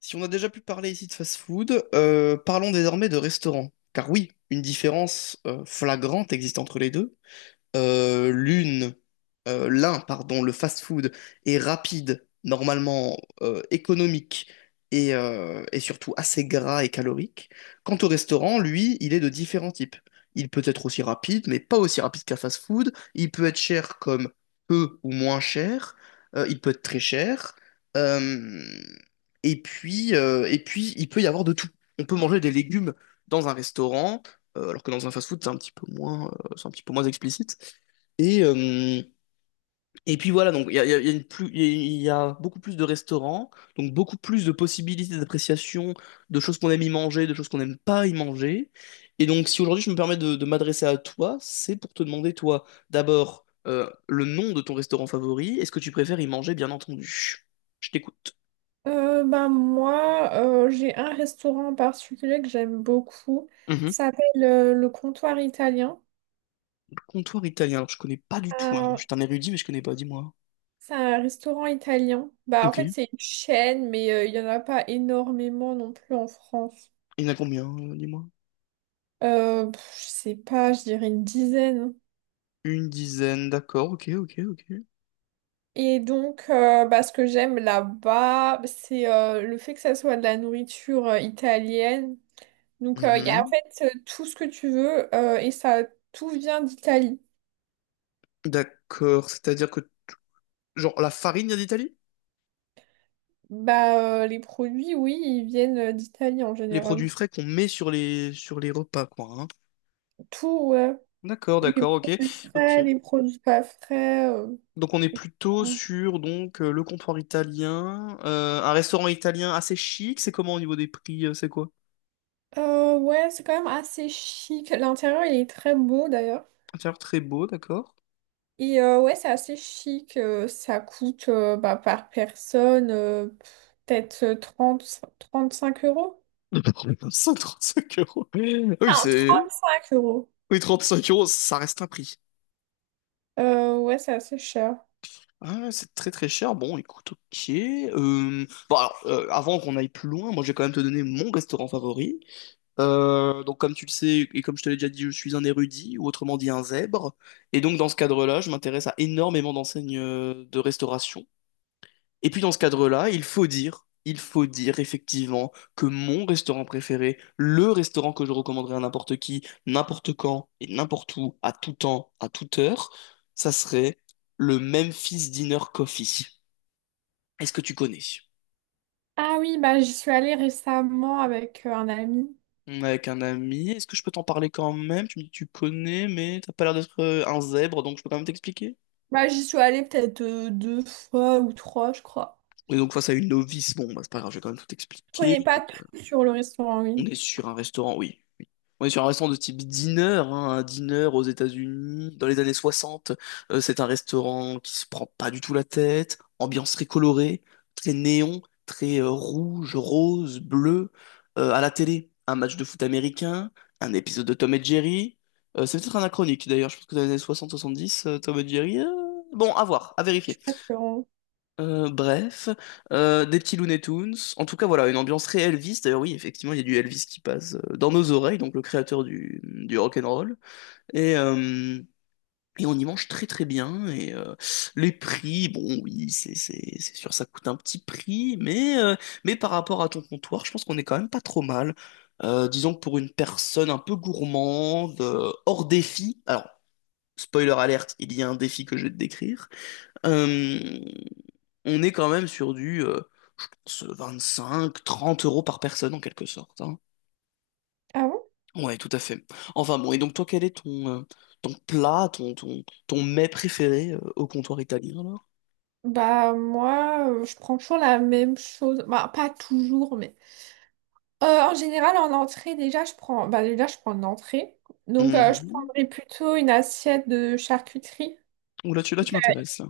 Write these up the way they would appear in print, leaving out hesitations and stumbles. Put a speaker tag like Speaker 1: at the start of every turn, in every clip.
Speaker 1: Si on a déjà pu parler ici de fast-food, parlons désormais de restaurants. Car oui, une différence flagrante existe entre les deux l'une, l'un, pardon, le fast-food est rapide, normalement, économique et surtout assez gras et calorique. Quant au restaurant, lui, il est de différents types. Il peut être aussi rapide, mais pas aussi rapide qu'un fast-food. Il peut être cher comme peu ou moins cher. Il peut être très cher. Euh, et puis, il peut y avoir de tout. On peut manger des légumes dans un restaurant, alors que dans un fast-food, c'est un petit peu moins explicite. Et, euh, et puis voilà, donc il y a une plus, il y a beaucoup plus de restaurants, donc beaucoup plus de possibilités d'appréciation de choses qu'on aime y manger, de choses qu'on n'aime pas y manger. Et donc si aujourd'hui je me permets de m'adresser à toi, c'est pour te demander, toi, d'abord, le nom de ton restaurant favori et ce que tu préfères y manger, bien entendu. Je t'écoute.
Speaker 2: Bah, moi, j'ai un restaurant en particulier que j'aime beaucoup.
Speaker 1: Mhm.
Speaker 2: Ça s'appelle le Comptoir Italien.
Speaker 1: Le comptoir italien, alors je connais pas du tout, hein.
Speaker 2: Euh,
Speaker 1: Je suis un érudit, mais je connais pas, dis-moi.
Speaker 2: c'est un restaurant italien. Bah, en
Speaker 1: Ok.
Speaker 2: fait,
Speaker 1: Il
Speaker 2: c'est une chaîne, mais il n'y en a pas énormément non plus en France.
Speaker 1: y en a combien, dis-moi?
Speaker 2: Je sais pas, je dirais une dizaine.
Speaker 1: Une dizaine, d'accord, ok, ok, ok.
Speaker 2: Et donc, bah, ce que j'aime là-bas, bah, c'est le fait que ça soit de la nourriture italienne. Donc, il y a en
Speaker 1: Mhm.
Speaker 2: fait tout ce que tu veux et ça, tout vient d'Italie.
Speaker 1: D'accord, c'est-à-dire que, genre, la farine vient d'Italie?
Speaker 2: Bah, les produits, oui, ils viennent d'Italie en
Speaker 1: Les
Speaker 2: général.
Speaker 1: produits frais qu'on met sur les repas, quoi, hein.
Speaker 2: Tout, ouais.
Speaker 1: D'accord,
Speaker 2: Les
Speaker 1: d'accord, ok,
Speaker 2: produits
Speaker 1: ok.
Speaker 2: frais, les produits pas frais.
Speaker 1: Donc on est plutôt sur donc le comptoir italien, un restaurant italien assez chic. C'est comment au niveau des prix? C'est quoi?
Speaker 2: Ouais, c'est quand même assez chic. L'intérieur, il est très beau d'ailleurs.
Speaker 1: Intérieur très beau, d'accord.
Speaker 2: Et ouais, c'est assez chic. Ça coûte bah, par personne peut-être trente cinq euros.
Speaker 1: 135 euros. Oui,
Speaker 2: Ah,
Speaker 1: c'est.
Speaker 2: 35 euros.
Speaker 1: Oui, 35 euros, ça reste un prix.
Speaker 2: Ouais, c'est assez cher.
Speaker 1: Ah, c'est très très cher. Bon, écoute, ok. Bon, alors, avant qu'on aille plus loin, moi je vais quand même te donner mon restaurant favori. Donc, comme tu le sais, et comme je te l'ai déjà dit, je suis un érudit, ou autrement dit un zèbre. Et donc, dans ce cadre-là, je m'intéresse à énormément d'enseignes de restauration. Et puis, dans ce cadre-là, il faut dire effectivement que mon restaurant préféré, le restaurant que je recommanderais à n'importe qui, n'importe quand et n'importe où, à tout temps, à toute heure, ça serait le Memphis Dinner Coffee. Est-ce que tu connais?
Speaker 2: Ah oui, bah j'y suis allée récemment avec un ami.
Speaker 1: On est avec un ami. Est-ce que je peux t'en parler quand même? Tu me dis que tu connais, mais t'as pas l'air d'être un zèbre, donc je peux quand même t'expliquer.
Speaker 2: Bah j'y suis allée peut-être deux fois ou trois, je crois.
Speaker 1: Et donc face à une novice, bon, bah, c'est pas grave, je vais quand même tout
Speaker 2: Je
Speaker 1: t'expliquer.
Speaker 2: connais pas
Speaker 1: Donc,
Speaker 2: tout sur le restaurant,
Speaker 1: on
Speaker 2: oui.
Speaker 1: est sur un restaurant, oui. On est sur un restaurant de type diner, hein, un diner aux États-Unis, dans les années 60. C'est un restaurant qui se prend pas du tout la tête, ambiance très colorée, très néon, très rouge, rose, bleu. À la télé, un match de foot américain, un épisode de Tom et Jerry. C'est peut-être anachronique d'ailleurs, je pense que dans les années 60-70, Tom et Jerry. Bon, à voir, à
Speaker 2: Je
Speaker 1: vérifier.
Speaker 2: suis pas sûre. Hein.
Speaker 1: Bref, des petits Looney Tunes. En tout cas, voilà, une ambiance très Elvis. D'ailleurs, oui, effectivement, il y a du Elvis qui passe dans nos oreilles, donc le créateur du rock'n'roll. Et, euh, et on y mange très très bien. Les prix, bon, oui, c'est sûr, ça coûte un petit prix, mais par rapport à ton comptoir, je pense qu'on est quand même pas trop mal. Disons que pour une personne un peu gourmande, hors défi, alors, spoiler alerte, il y a un défi que je vais te décrire. Euh, on est quand même sur du, je pense, 25, 30 euros par personne en quelque sorte, hein.
Speaker 2: Ah bon?
Speaker 1: Ouais, tout à fait. Enfin bon, et donc toi, quel est ton plat, ton mets préféré au comptoir italien alors?
Speaker 2: Bah moi, je prends toujours la même chose. Bah pas toujours, mais en général en entrée déjà je prends. Bah déjà je prends une entrée. Donc je
Speaker 1: Mhm.
Speaker 2: prendrais plutôt une assiette de charcuterie.
Speaker 1: Ouh, là, tu m'intéresses. Là,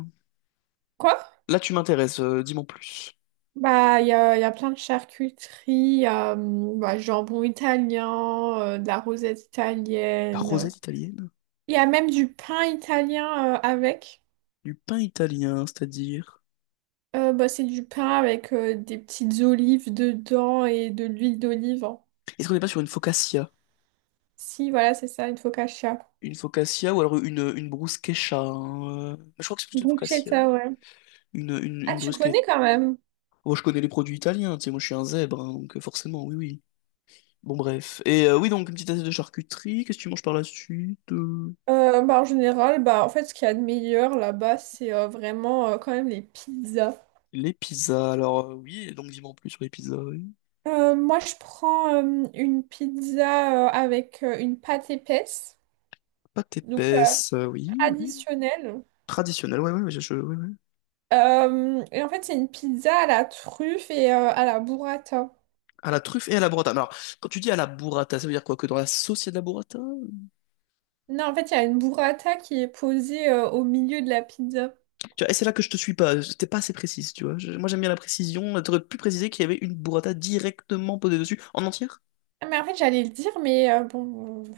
Speaker 2: Quoi?
Speaker 1: Là, tu m'intéresses, dis-moi en plus.
Speaker 2: Bah, il y a plein de charcuteries, bah, jambon italien, de la rosette
Speaker 1: La
Speaker 2: italienne.
Speaker 1: rosette italienne?
Speaker 2: Il y a même du pain italien avec.
Speaker 1: Du pain italien, c'est-à-dire?
Speaker 2: Bah, c'est du pain avec des petites olives dedans et de l'huile d'olive.
Speaker 1: Est-ce qu'on n'est pas sur une focaccia?
Speaker 2: Si, voilà, c'est ça, une focaccia.
Speaker 1: Une focaccia ou alors une bruschetta, hein? Je crois que c'est plutôt une focaccia.
Speaker 2: Bruschetta, ouais.
Speaker 1: Une, une,
Speaker 2: Ah,
Speaker 1: une
Speaker 2: tu
Speaker 1: bruschetta.
Speaker 2: connais quand même?
Speaker 1: Moi, je connais les produits italiens, tu sais, moi, je suis un zèbre, hein, donc forcément, oui, oui. Bon, bref. Et oui, donc, une petite assiette de charcuterie. Qu'est-ce que tu manges par la suite?
Speaker 2: Bah, en général, bah, en fait, ce qu'il y a de meilleur là-bas, c'est vraiment quand même les pizzas.
Speaker 1: Les pizzas. Alors, oui, donc, dis-moi en plus sur les pizzas, oui.
Speaker 2: Moi, je prends une pizza avec une pâte épaisse,
Speaker 1: Pâte
Speaker 2: donc
Speaker 1: épaisse, oui, oui.
Speaker 2: traditionnelle.
Speaker 1: Traditionnelle, ouais, ouais, ouais, ouais, ouais.
Speaker 2: Et en fait, c'est une pizza à la truffe et à la burrata.
Speaker 1: À la truffe et à la burrata. Mais alors, quand tu dis à la burrata, ça veut dire quoi? Que dans la sauce, il y a de la burrata?
Speaker 2: Non, en fait, il y a une burrata qui est posée au milieu de la pizza.
Speaker 1: Tu vois, et c'est là que je te suis pas. T'es pas assez précise, tu vois. Moi, j'aime bien la précision. T'aurais pu préciser qu'il y avait une burrata directement posée dessus, en entière?
Speaker 2: Ah, mais en fait, j'allais le dire, mais bon,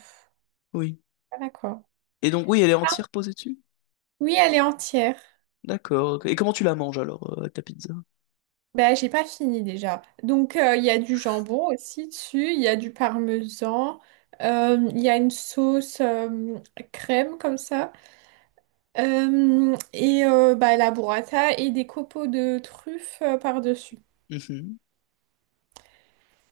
Speaker 1: Oui.
Speaker 2: voilà quoi.
Speaker 1: Et donc, oui, elle est
Speaker 2: Ah,
Speaker 1: entière posée dessus?
Speaker 2: Oui, elle est entière.
Speaker 1: D'accord, ok. Et comment tu la manges alors, avec ta pizza?
Speaker 2: Ben, j'ai pas fini déjà. Donc, il y a du jambon aussi dessus, il y a du parmesan, il y a une sauce crème comme ça. Et bah, la burrata et des copeaux de truffes par-dessus.
Speaker 1: Mhm.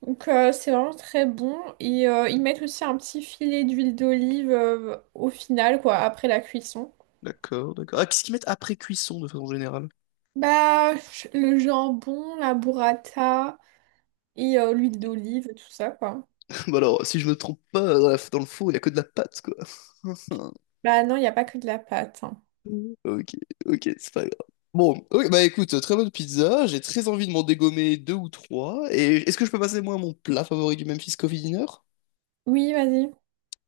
Speaker 2: Donc c'est vraiment très bon. Et ils mettent aussi un petit filet d'huile d'olive au final, quoi, après la cuisson.
Speaker 1: D'accord, d'accord. Ah, qu'est-ce qu'ils mettent après cuisson de façon générale?
Speaker 2: Bah, le jambon, la burrata et l'huile d'olive, tout ça, quoi.
Speaker 1: Bah alors, si je me trompe pas, dans le four, il y a que de la pâte, quoi.
Speaker 2: Bah non, il n'y a pas que de la pâte. Hein.
Speaker 1: Ok, ok, c'est pas grave. Bon, ok, bah écoute, très bonne pizza, j'ai très envie de m'en dégommer deux ou trois, et est-ce que je peux passer moi à mon plat favori du Memphis Coffee Dinner?
Speaker 2: Oui, vas-y.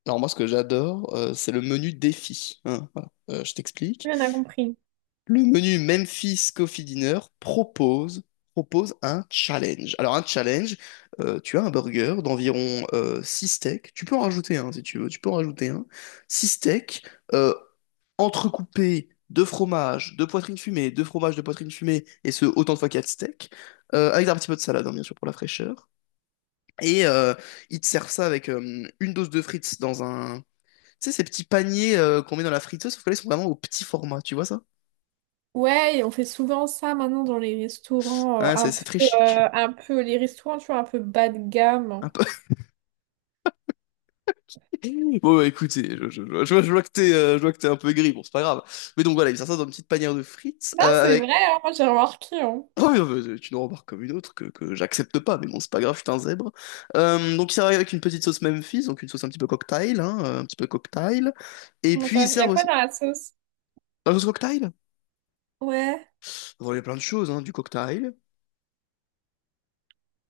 Speaker 1: Alors moi ce que j'adore, c'est le menu défi, hein, voilà. Je t'explique.
Speaker 2: Oui, on a compris.
Speaker 1: Le menu Memphis Coffee Dinner propose, propose un challenge. Alors, un challenge, tu as un burger d'environ 6 steaks. Tu peux en rajouter un si tu veux, tu peux en rajouter un. Six steaks euh, entrecoupés de fromage, de poitrine fumée, de fromage de poitrine fumée, et ce autant de fois qu'il y a de steaks, avec un petit peu de salade, hein, bien sûr, pour la fraîcheur. Et euh, Ils te servent ça avec une dose de frites dans un. Tu sais, ces petits paniers qu'on met dans la friteuse, sauf que là, ils sont vraiment au petit format, tu vois ça?
Speaker 2: Ouais, et on fait souvent ça maintenant dans les restaurants,
Speaker 1: Ouais, c'est très chic.
Speaker 2: un peu, les restaurants, tu vois, un peu bas de
Speaker 1: Un
Speaker 2: gamme.
Speaker 1: peu, bon, bah, écoutez, je vois, je vois que t'es, je vois que t'es un peu aigri, bon, c'est pas grave. Mais donc voilà, il sert ça dans une petite panière de frites
Speaker 2: Non, c'est
Speaker 1: avec.
Speaker 2: vrai, hein, moi j'ai remarqué. Hein.
Speaker 1: Oh, non, mais, c'est une remarque comme une autre que j'accepte pas, mais bon, c'est pas grave, je suis un zèbre. Donc, ils servent avec une petite sauce Memphis, donc une sauce un petit peu cocktail, hein, un petit peu cocktail. Et
Speaker 2: Comment
Speaker 1: puis,
Speaker 2: ça?
Speaker 1: ils
Speaker 2: Il y a
Speaker 1: servent
Speaker 2: quoi
Speaker 1: aussi.
Speaker 2: dans la sauce?
Speaker 1: La sauce cocktail?
Speaker 2: Ouais.
Speaker 1: Bon, il y a plein de choses, hein, du cocktail.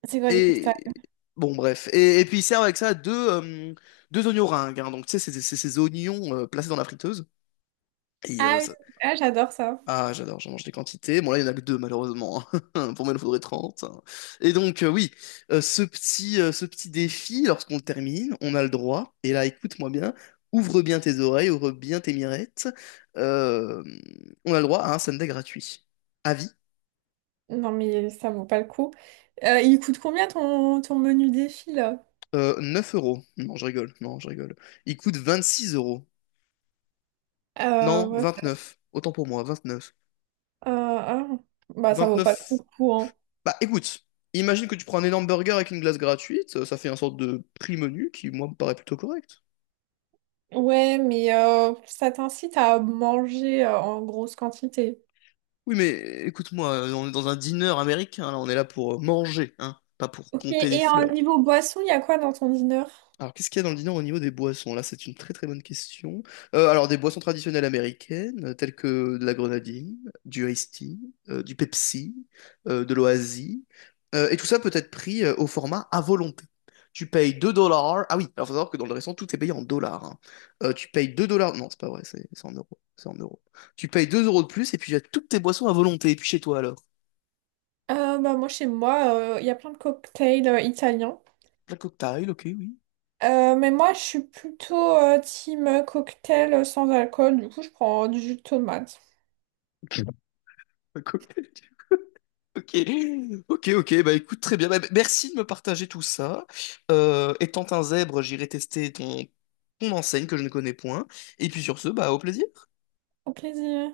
Speaker 2: C'est quoi du
Speaker 1: Et.
Speaker 2: cocktail?
Speaker 1: Bon, bref. Et puis, ils servent avec ça deux oignons ringues, hein. Donc tu sais, c'est ces oignons placés dans la friteuse. Et euh,
Speaker 2: Ah oui,
Speaker 1: ça,
Speaker 2: ah, j'adore ça.
Speaker 1: Ah, j'adore, j'en mange des quantités. Bon, là, il n'y en a que deux, malheureusement. Pour moi, il en faudrait 30. Et donc, euh, oui, Ce petit, ce petit défi, lorsqu'on le termine, on a le droit. Et là, écoute-moi bien, ouvre bien tes oreilles, ouvre bien tes mirettes. Euh, on a le droit à un sundae gratuit. Avis,
Speaker 2: Non, mais ça vaut pas le coup. Il coûte combien ton, menu défi là?
Speaker 1: 9 euros. Non, je rigole, non, je rigole. Il coûte 26 euros. Non,
Speaker 2: Ouais,
Speaker 1: 29. Autant pour moi, 29.
Speaker 2: ah. Bah, ça vaut pas trop
Speaker 1: 29.
Speaker 2: le coup. Hein.
Speaker 1: Bah écoute, imagine que tu prends un énorme burger avec une glace gratuite, ça fait un sorte de prix menu qui, moi, me paraît plutôt correct.
Speaker 2: Ouais, mais ça t'incite à manger en grosse quantité.
Speaker 1: Oui, mais écoute-moi, on est dans un dîner américain, là, on est là pour manger, hein, pas pour
Speaker 2: Ok,
Speaker 1: compter des
Speaker 2: et en
Speaker 1: fleurs.
Speaker 2: niveau boisson, il y a quoi dans ton dîner?
Speaker 1: Alors, qu'est-ce qu'il y a dans le dîner au niveau des boissons? Là, c'est une très très bonne question. Alors, des boissons traditionnelles américaines, telles que de la grenadine, du iced tea, du Pepsi, de l'Oasis, et tout ça peut être pris au format à volonté. Tu payes 2 dollars. Ah oui, alors faut savoir que dans le restaurant, tout est payé en dollars, hein. Tu payes 2 dollars. Non, c'est pas vrai, c'est en euros. C'est en euros. Tu payes 2 euros de plus et puis tu as toutes tes boissons à volonté. Et puis chez toi alors?
Speaker 2: Bah, moi, chez moi, il y a plein de cocktails italiens.
Speaker 1: Un cocktail, ok, oui.
Speaker 2: Mais moi, je suis plutôt team cocktail sans alcool. Du coup, je prends du jus de tomate.
Speaker 1: Un cocktail. Ok, ok, ok, bah écoute, très bien. Bah, merci de me partager tout ça. Étant un zèbre, j'irai tester ton enseigne que je ne connais point. Et puis sur ce, bah au plaisir.
Speaker 2: Au plaisir.